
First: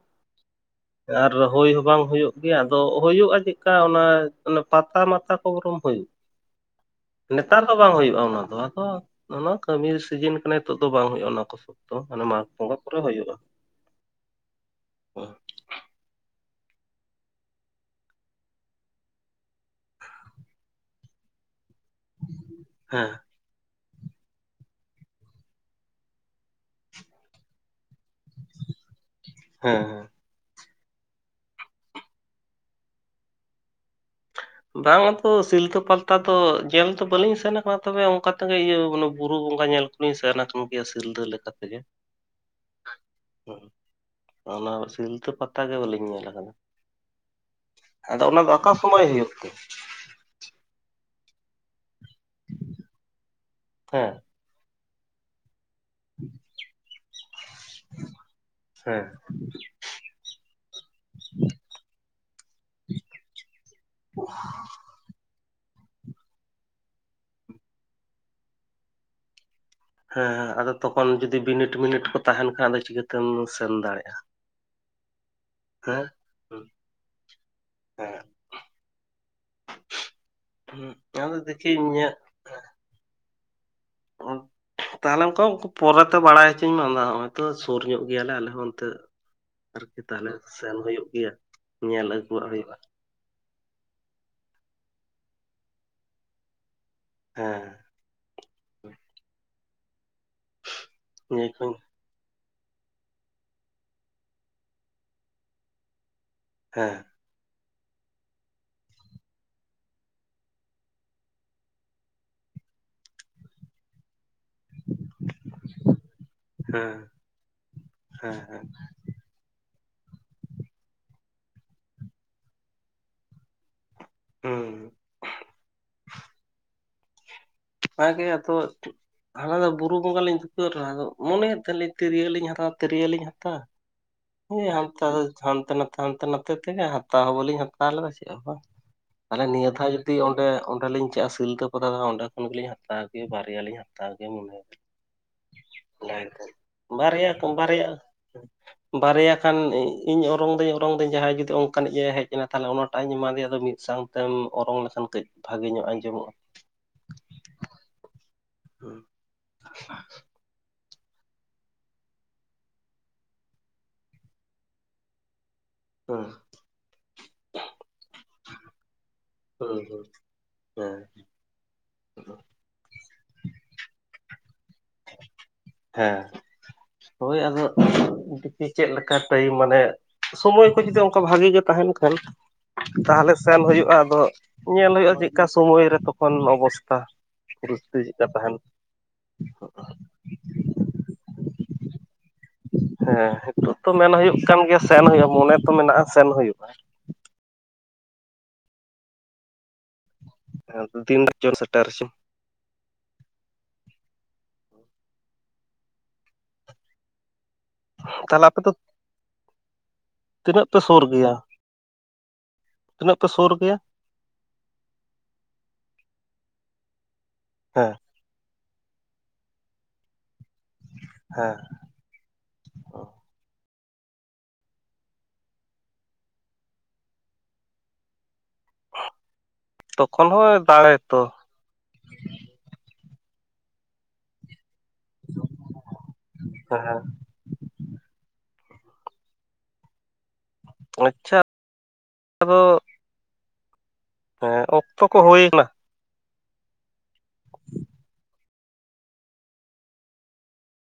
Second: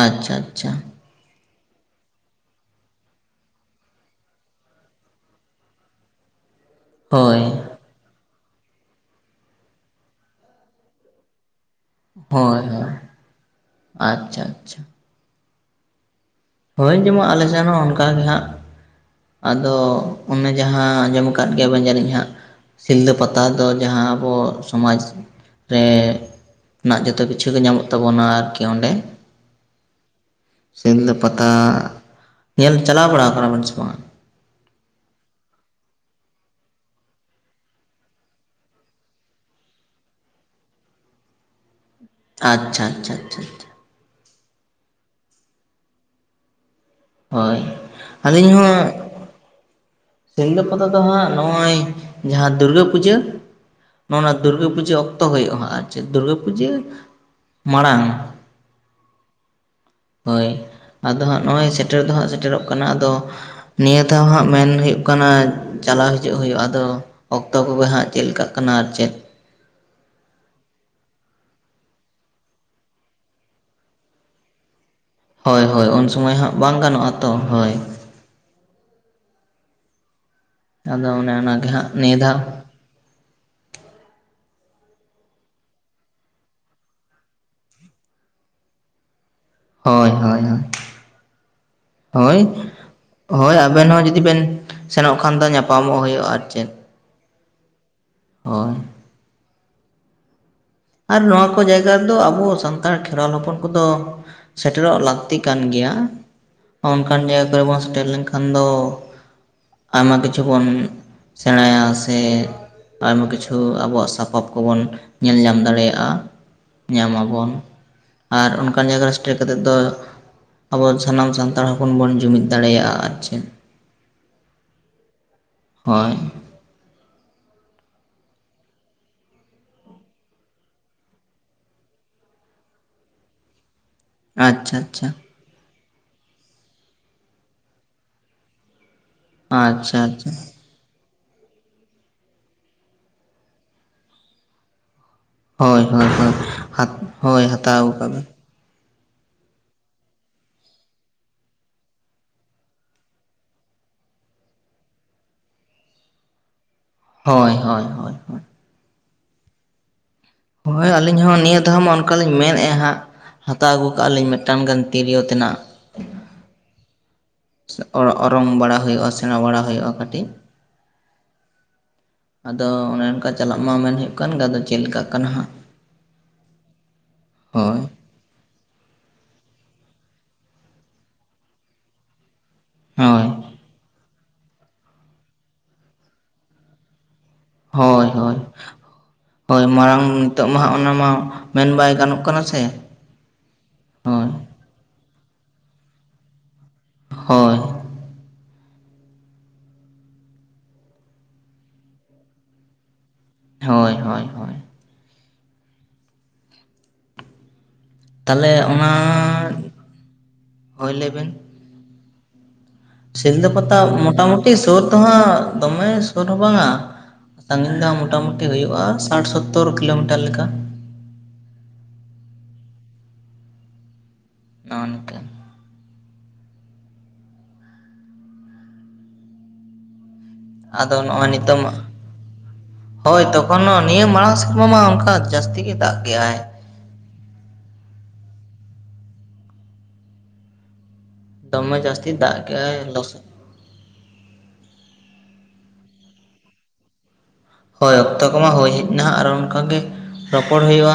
ᱟᱪᱪᱷᱟ ᱟᱪᱪᱷᱟ ᱾ ᱟᱨ ᱦᱩᱭ ᱦᱚᱸ ᱵᱟᱝ ᱦᱩᱭᱩᱜ ᱜᱮᱭᱟ ᱟᱫᱚ ᱦᱩᱭᱩᱜᱼᱟ ᱪᱮᱫᱠᱟ ᱚᱱᱟ ᱯᱟᱛᱟ ᱢᱟᱛᱟ ᱠᱚ ᱜᱚᱨᱚᱢ ᱦᱳᱭᱼᱼ ᱦ ᱱᱮᱛᱟᱨ ᱦᱚᱸ ᱵᱟᱝ ᱦᱩᱭᱩᱜᱼᱟ ᱚᱱᱟ ᱫᱚ, ᱟᱫᱚ ᱚᱱᱟ ᱠᱟᱹᱢᱤ ᱥᱤᱡᱤᱱ ᱠᱟᱱᱟ ᱱᱤᱛᱚᱜ ᱫᱚ ᱵᱟᱝ ᱦᱩᱭᱩᱜᱼᱟ ᱚᱱᱟ ᱠᱚ ᱥᱚᱵᱽ ᱾ ᱛᱚ ᱢᱟᱱᱮ ᱢᱟᱜᱽ ᱦᱳᱭ ᱵᱚᱸᱜᱟ ᱦᱳᱭ ᱠᱚᱨᱮ ᱦᱩᱭᱩᱜᱼᱟ ᱾ ᱟᱪᱪᱷᱟ ᱟᱪᱪᱷᱟ [unintelligible] ᱦᱳᱭ ᱡᱮᱢᱚᱜ ᱟᱞᱮ ᱥᱮᱱ ᱦᱚᱸ ᱚᱱᱠᱟᱜᱮ ᱦᱟᱸᱜ, ᱟᱫᱚ ᱚᱱᱮ ᱡᱟᱦᱟᱸ ᱟᱡᱚᱢ ᱠᱟᱼᱼ ‌ᱟᱠᱟᱛ ᱜᱮᱭᱟᱵᱮᱱ ᱡᱟᱹᱱᱤᱧ ᱦᱟᱸᱜ, ᱦᱮᱸ ᱥᱤᱞᱫᱟᱹ ᱯᱟᱛᱼᱼ ᱱᱮᱛᱟᱨ ᱫᱚ ᱡᱟᱦᱟᱸ ᱟᱵᱚ ᱥᱚᱢᱟᱡᱽ ᱨᱮ ᱨᱮᱱᱟᱜ ᱡᱚᱛᱚ ᱠᱤᱪᱷᱩ ᱜᱮ ᱧᱟᱢᱚᱜ- ᱛᱟᱵᱚᱱᱟ ᱟᱨᱠᱤ ᱚᱸᱰᱮ, ᱦᱮᱸ ᱦᱮᱸ ᱥᱤᱞᱫᱟᱹ- ᱯᱟᱛᱟ, ᱧᱮᱞ ᱪᱟᱞᱟᱣ ᱵᱟᱲᱟ ᱠᱟᱱᱟᱵᱮᱱ ᱥᱮ ᱵᱟᱝ? ᱵᱟᱝ ᱟᱛᱚ ᱥᱤᱞᱫᱟᱹ ᱯᱟᱞᱛᱟ ᱫᱚ ᱧᱮᱞ ᱫᱚ ᱵᱟᱹᱞᱤᱧ ᱥᱮᱱ ᱟᱠᱟᱱᱟ, ᱛᱚᱵᱮ ᱚᱱᱠᱟ ᱛᱮᱜᱮ ᱤᱭᱟᱹ ᱢᱟᱱᱮ ᱵᱩᱨᱩ ᱵᱚᱸᱜᱟ ᱧᱮᱞᱼᱼ ᱩᱱᱤ ᱥᱟᱨᱱᱟ ᱠᱚᱢᱠᱮᱭᱟᱜ [unintelligible] ᱥᱤᱞᱫᱟᱹ ᱞᱮᱠᱟᱛᱮᱜᱮ ᱾ ᱟᱪᱪᱷᱟ ᱟᱪᱪᱷᱟ ᱟᱪᱪᱷᱟ ᱟᱪᱪᱷᱟ ᱾ ᱚᱱᱟ ᱥᱤᱞᱛᱟᱹ ᱯᱟᱛᱟ ᱜᱮ ᱵᱟᱹᱞᱤᱧ ᱧᱮᱞ ᱟᱠᱟᱫᱟ ᱾ ᱦᱳᱭ ᱟᱫᱚ ᱚᱱᱟ ᱫᱚ ᱟᱹᱞᱤᱧ ᱟᱠᱟ ᱦᱚᱸ ᱥᱚᱢᱚᱭ ᱦᱩᱭᱩᱜ ᱛᱮ? ᱥᱤᱞᱫᱟᱹ ᱯᱟᱛᱟ ᱫᱚ ᱦᱟᱸᱜ ᱱᱚᱜᱼᱚᱭ, ᱡᱟᱦᱟᱸ ᱫᱩᱨᱜᱟᱹ ᱯᱩᱡᱟᱹ, ᱦᱮᱸ ᱱᱚ-ᱱᱚᱣᱟᱼᱼ ᱫᱩᱨᱜᱟᱹ ᱯᱩᱡᱟᱹ ᱚᱠᱛᱚ ᱦᱩᱭᱩᱜᱼᱟ, ᱦᱟᱸᱜ ᱟᱨᱼᱼ ᱫᱩᱨᱜᱟᱹ ᱯᱩᱡᱟᱹ, ᱢᱟᱬᱟᱝ ᱦᱮᱸ ᱾ ᱦᱳᱭ, ᱟᱫᱚ ᱦᱟᱸᱜ ᱱᱚᱜᱼᱚᱭ ᱥᱮᱴᱮᱨ ᱫᱚ ᱦᱟᱸᱜ ᱥᱮᱴᱮᱨᱚᱜ ᱠᱟᱱᱟ ᱟᱫᱚ, ᱱᱤᱭᱟᱹ ᱫᱷᱟᱣ ᱦᱟᱸᱜ ᱢᱮᱱ ᱦᱩᱭᱩᱜᱼᱼ ᱠᱟᱱᱟ, ᱪᱟᱞᱟᱣ ᱦᱤᱡᱩᱜ ᱦᱩᱭᱩᱜᱼᱟ ᱟᱫᱚ ᱚᱠᱛᱚ ᱠᱚᱜᱮ ᱦᱟᱸᱜ ᱪᱮᱫ ᱞᱮᱠᱟᱜ ᱠᱟᱱᱟ, ᱟᱨ ᱪᱮᱫᱼᱼ ᱦᱮᱸ ᱦᱮᱸ ᱟᱫᱚ ᱛᱚᱠᱷᱚᱱ ᱡᱩᱫᱤ ᱵᱤᱱᱤᱴ ᱢᱤᱱᱤᱴ ᱠᱚ ᱛᱟᱸᱦᱮᱱ ᱠᱷᱟᱱ ᱟᱫᱚ ᱪᱤᱠᱟᱹᱛᱮᱢ ᱥᱮᱱ ᱫᱟᱲᱮᱭᱟᱜᱼᱟ ᱾ ᱦᱳᱭ ᱦᱳᱭ ᱩᱱ ᱥᱚᱢᱚᱭ ᱦᱟᱸᱜ ᱵᱟᱝ ᱜᱟᱱᱚᱜᱼᱟ ᱛᱚ, ᱦᱳᱭᱼᱼ ᱦᱮᱸ ᱦᱚᱸ ᱥᱚᱸ [unintelligible] ᱚᱱᱮ ᱟᱫᱚ ᱚᱱᱟᱜᱮ ᱫᱮᱠᱷᱤ ᱦᱟᱸᱜ ᱤᱧᱟᱹᱜᱼᱼ ᱱᱤᱭᱟᱹ ᱫᱷᱟᱣ ᱛᱟᱦᱚᱞᱮ ᱚᱱᱠᱟ ᱯᱚᱨᱮᱛᱮ ᱵᱟᱲᱟᱭ ᱦᱚᱪᱚᱧ ᱢᱮ ᱚᱱᱟ, ᱱᱚᱜ-ᱚᱭ ᱛᱚ ᱥᱩᱨ ᱧᱚᱜ ᱜᱮᱭᱟᱞᱮ ᱟᱞᱮ ᱦᱚᱸ ᱚᱱᱛᱮ ᱾ ᱟᱨᱠᱤ ᱦᱳᱭ ᱛᱟᱦᱚᱞᱮ ᱦᱳᱭ ᱥᱮᱱ ᱦᱩᱭᱩᱜ ᱜᱮᱭᱟ, ᱧᱮᱞ ᱦᱳᱭ ᱟᱹᱜᱩᱣᱟᱜ ᱦᱩᱭᱩᱜᱼᱟ ᱾ ᱦᱳᱭ ᱟᱵᱮᱱ ᱦᱚᱸ ᱡᱩᱫᱤ ᱵᱮᱱ ᱥᱮᱱᱚᱜ ᱠᱷᱟᱱ ᱫᱚ ᱧᱟᱯᱟᱢᱚᱜ ᱦᱩᱭᱩᱜᱼᱟ, ᱟᱨ ᱪᱮᱫ ᱾ ᱦᱮᱸ ᱾ ᱦᱚᱭ ᱾ ᱟᱨ ᱱᱚᱣᱟ ᱱᱤᱭᱟᱹ ᱠᱚ ᱠᱚᱧ ᱡᱟᱭᱜᱟᱼᱼ ᱟᱫᱚ ᱟᱵᱚ ᱥᱟᱱᱛᱟᱲ ᱠᱷᱮᱨᱣᱟᱞ ᱦᱚᱯᱚᱱ ᱠᱚᱫᱚ ᱥᱮᱴᱮᱨᱚᱜ ᱞᱟᱹᱠᱛᱤ ᱠᱟᱱ ᱜᱮᱭᱟ ᱾ ᱦᱮᱸ ᱚᱱᱠᱟᱱ ᱡᱟᱭᱜᱟᱨᱮ ᱵᱟᱝ ᱥᱮᱴᱮᱨ ᱞᱮᱱᱠᱷᱟᱱ ᱫᱚ ᱟᱭᱢᱟ ᱠᱤᱪᱷᱩ ᱵᱚᱱᱼᱼ ᱥᱮᱬᱟᱭᱟ ᱥᱮ, ᱟᱭᱢᱟ ᱠᱤᱪᱷᱩ ᱟᱵᱚᱣᱟᱜ ᱥᱟᱯᱟᱵ ᱠᱚᱵᱚᱱ ᱧᱮᱞ ᱧᱟᱢ ᱫᱟᱲᱮᱭᱟᱜᱼᱟ᱾ ᱦᱮᱸ ᱧᱟᱢ ᱟᱵᱚᱱ ᱦᱮᱸ ᱟᱨ ᱦᱮᱸ ᱚᱱᱠᱟᱱ ᱡᱟᱭᱟᱨ ᱨᱮ ᱴᱮᱨ ᱠᱟᱛᱮᱫ ᱫᱚ, ᱟᱵᱚ ᱥᱟᱱᱟᱢ ᱥᱟᱱᱛᱟᱲ ᱦᱚᱯᱚᱱ ᱵᱚᱱ ᱡᱩᱢᱤᱫ ᱫᱟᱲᱮᱭᱟᱜᱼᱟ ᱟᱨ ᱪᱮᱫ? [unintelligible] ᱦᱳᱭ ᱦᱟ ᱜᱮ ᱟᱛᱚ ᱦᱟᱱᱟ ᱫᱷᱟ ᱵᱩᱨᱩ-ᱵᱚᱸᱜᱟ ᱞᱤᱧ ᱫᱩᱠᱟᱹ ᱨᱮ ᱟᱫᱚ ᱢᱚᱱᱮᱭᱮᱫ ᱛᱟᱞᱤᱧ ᱛᱤᱨᱭᱟᱹᱞᱤᱧ ᱦᱟᱛᱟᱣᱟ ᱛᱤᱨᱭᱳᱞᱤᱧ ᱦᱟᱛᱟᱣᱟ᱾ ᱦᱮᱸ ᱟᱪᱪᱷᱟ ᱦᱟᱱᱛᱮ ᱟᱪᱪᱷᱟ ᱫᱚ ᱦᱟᱱᱛᱮ ᱱᱟᱛᱮ ᱦᱟᱱᱛᱮ ᱱᱟᱛᱮ ᱛᱮᱜᱮ ᱦᱟᱛᱟᱣ ᱦᱚᱸ ᱵᱟᱹᱞᱤᱧ ᱦᱟᱛᱟᱣ ᱞᱮᱫᱟ ᱪᱮᱜ ᱦᱚᱸ ᱵᱟᱝ᱾ ᱛᱟᱦᱞᱮ ᱱᱤᱭᱟᱹ ᱫᱷᱟᱣ ᱟᱪᱪᱷᱟ ᱡᱩᱫᱤ ᱟᱪᱪᱷᱟ ᱚᱸᱰᱮ-ᱚᱸᱰᱮᱞᱤᱧ ᱪᱟᱜᱼᱟ ᱥᱤᱞᱫᱟᱹ ᱯᱟᱛᱟ ᱫᱷᱟ ᱚᱸᱰᱮ ᱠᱷᱳᱱ ᱜᱮᱞᱤᱧ ᱦᱟᱛᱟᱣ ᱜᱮ ᱵᱟᱨᱭᱟᱞᱤᱧ ᱦᱟᱛᱟᱣ ᱜᱮ ᱢᱚᱱᱮ ᱦᱳᱭ ᱦᱳᱭ ᱚᱱᱟ ᱦᱳᱭ ᱜᱮᱛᱚ, ᱦᱟᱛ ᱵᱟᱨᱭᱟ ᱦᱳᱭ ᱠᱚᱢ ᱵᱟᱨᱭᱟ ᱦᱟᱛᱟᱣ ᱠᱟᱜ ᱵᱮᱱ ᱵᱟᱨᱭᱟ ᱠᱷᱟᱱ ᱤᱧ ᱚᱨᱚᱝ ᱫᱟᱹᱧ ᱚᱨᱚᱝ ᱫᱟᱹᱧ ᱡᱟᱦᱟᱸᱭ ᱡᱩᱫᱤ ᱚᱱᱠᱟᱱᱤᱡ ᱮ ᱦᱮᱡ ᱞᱮᱠᱷᱟᱱ ᱚᱱᱟᱴᱟᱜ ᱤᱧ ᱮᱢᱟᱫᱮᱭᱟ ᱟᱫᱚ ᱢᱤᱫ ᱥᱟᱝ ᱛᱮᱢ ᱚᱨᱚᱝ ᱞᱮᱠᱷᱟᱱ ᱠᱟᱹᱡ ᱵᱷᱟᱜᱮ ᱧᱚᱜ ᱟᱸᱡᱚᱢᱚᱜᱼᱟ᱾ ᱦᱳᱭ ᱦᱳᱭ ᱦᱳᱭ ᱦᱳᱭ᱾ ᱦᱩᱸ [unintelligible] ᱦᱳᱭ ᱟᱹᱞᱤᱧ ᱦᱚᱸ ᱱᱤᱭᱟᱹ ᱫᱷᱟᱣ ᱢᱟ ᱚᱱᱠᱟ ᱞᱤᱧ ᱢᱮᱱᱮᱫᱼᱟ ᱦᱟᱸᱜ᱾ ᱦᱟᱛᱟᱣ ᱟᱹᱜᱩ ᱠᱟᱜᱼᱟ ᱞᱤᱧ ᱢᱤᱫᱴᱟᱝ ᱜᱟᱱ ᱛᱤᱨᱭᱳ ᱛᱮᱱᱟᱜ᱾ ᱦᱮᱸ᱾ ᱚ-ᱚᱨᱚᱝ ᱵᱟᱲᱟ ᱦᱩᱭᱩᱜᱼᱟ ᱥᱮᱬᱟ ᱵᱟᱲᱟ ᱦᱳᱭ ᱦᱩᱭᱩᱜᱼᱟ ᱦᱳᱭ ᱠᱟᱹᱴᱤᱡ᱾ ᱦᱮᱸ ᱟᱫᱚ ᱚᱱᱮ ᱚᱱᱠᱟ ᱪᱟᱞᱟᱜ ᱢᱟ ᱢᱮᱱ ᱦᱳᱭᱳᱜ ᱠᱟᱱ ᱜᱮ, ᱟᱫᱚ ᱪᱮᱫ ᱞᱮᱠᱟ ᱠᱟᱱᱟ ᱦᱟᱸᱜ᱾ ᱦᱮᱸ᱾ ᱦᱳᱭ ᱟᱫᱚ ᱫᱤᱠᱷᱤ ᱪᱮᱜ ᱞᱮᱠᱟ ᱴᱟᱭᱤᱢ ᱢᱟᱱᱮ, ᱥᱳᱢᱳᱭ ᱠᱚ ᱡᱩᱫᱤ ᱚᱝᱠᱟ ᱵᱷᱟᱜᱮ ᱜᱮ ᱛᱟᱦᱮᱱ ᱠᱷᱟᱱ᱾ ᱦᱳᱭ ᱛᱟᱦᱚᱞᱮ ᱥᱮᱱ ᱦᱳᱭᱳᱜᱼᱟ ᱟᱫᱚ, ᱧᱮᱞ ᱦᱳᱭᱳᱜᱼᱟ ᱪᱮᱜ ᱠᱟ ᱥᱳᱢᱳᱭ ᱨᱮ ᱛᱚᱠᱷᱚᱱ ᱚᱵᱚᱥᱛᱟ᱾ ᱦᱳᱭ ᱯᱚᱨᱤᱥᱛᱷᱤᱛᱤ ᱪᱮᱫᱠᱟ ᱦᱳᱭ, ᱛᱟᱦᱮᱱ ᱦᱳᱭ ᱢᱟᱨᱟᱝ ᱱᱤᱛᱚᱜ ᱢᱟ ᱚᱱᱟ ᱢᱟ, ᱢᱮᱱ ᱵᱟᱭ ᱜᱟᱱᱚᱜ ᱠᱟᱱᱟ ᱥᱮ᱾ ᱦᱮᱸ ᱦᱤᱛᱳᱜ ᱛᱚ ᱢᱮᱱ ᱦᱳᱭ ᱦᱳᱭᱳᱜ ᱠᱟᱱ ᱜᱮᱭᱟ ᱥᱮᱱ ᱦᱳᱭᱳᱜᱼᱟ, ᱢᱚᱱᱮ ᱛᱚ ᱢᱮᱱᱟᱜᱼᱟ ᱥᱮᱱ ᱦᱳᱭᱳᱜᱼᱟ᱾ ᱦᱳᱭ᱾ ᱛᱤᱱ ᱨᱮ ᱪᱚ ᱥᱮᱴᱮᱨ ᱪᱚ ᱦᱳᱭ ᱦᱳᱭ ᱦᱳᱭ᱾ ᱛᱟᱦᱚᱞᱮ ᱟᱯᱮ ᱫᱚ, ᱛᱤᱱᱟᱹᱜ ᱯᱮ ᱦᱳᱭ ᱥᱩᱨ ᱞᱟᱹᱭ ᱵᱮᱱ ᱜᱤᱭᱟ? ᱥᱤᱞᱫᱟᱹ ᱜᱮᱭᱟ ᱯᱟᱛᱟ ᱢᱚᱴᱟᱢᱩᱴᱤ ᱥᱳᱨ ᱫᱚ ᱦᱟᱸᱜ ᱫᱚᱢᱮ ᱥᱳᱨ ᱦᱚᱸ ᱵᱟᱝᱟ᱾ ᱥᱟᱺᱜᱤᱧ ᱫᱚ ᱦᱮᱸ ᱢᱚᱴᱟᱢᱩᱴᱤ ᱦᱳᱭᱳᱜᱼᱟ ᱥᱟᱴ-ᱥᱳᱛᱳᱨ ᱠᱤᱞᱳᱢᱤᱴᱟᱨ ᱞᱮᱠᱟ᱾ ᱦᱮᱸ ᱚᱱᱛᱮ᱾ ᱛᱚᱠᱷᱚᱱ ᱦᱚᱸ ᱫᱟᱲᱮ ᱟᱫᱚ ᱛᱚ ᱱᱚᱜᱼᱚᱭ ᱱᱤᱛᱚᱝ ᱦᱳᱭ ᱛᱚᱠᱷᱚᱱ ᱦᱚ ᱱᱤᱭᱟᱹ ᱢᱟᱲᱟᱝ ᱥᱮᱨᱢᱟ ᱢᱟ ᱚᱝᱠᱟ ᱡᱟᱹᱥᱛᱤ ᱜᱮ ᱫᱟᱜ ᱜᱮ ᱟᱭ᱾ ᱦᱮᱸ ᱦᱮᱸ᱾ [unintelligible] ᱫᱚᱢᱮ ᱡᱟᱹᱥᱛᱤ ᱫᱟᱜ ᱜᱮ ᱟᱫᱚ ᱟᱭ ᱞᱚᱥᱚᱫ ᱦᱮᱸ ᱚᱠᱛᱚ ᱠᱚ ᱦᱳᱭᱱᱟ᱾ [inaudible] ᱦᱳᱭ ᱚᱠᱛᱚ ᱠᱚᱢᱟ ᱦᱳᱭ ᱦᱮᱜ ᱱᱟᱦᱟᱜ ᱟᱨᱚ ᱚᱝᱠᱟᱜ ᱜᱮ ᱨᱚᱯᱚᱲ ᱦᱳᱭᱳᱜᱼᱟ᱾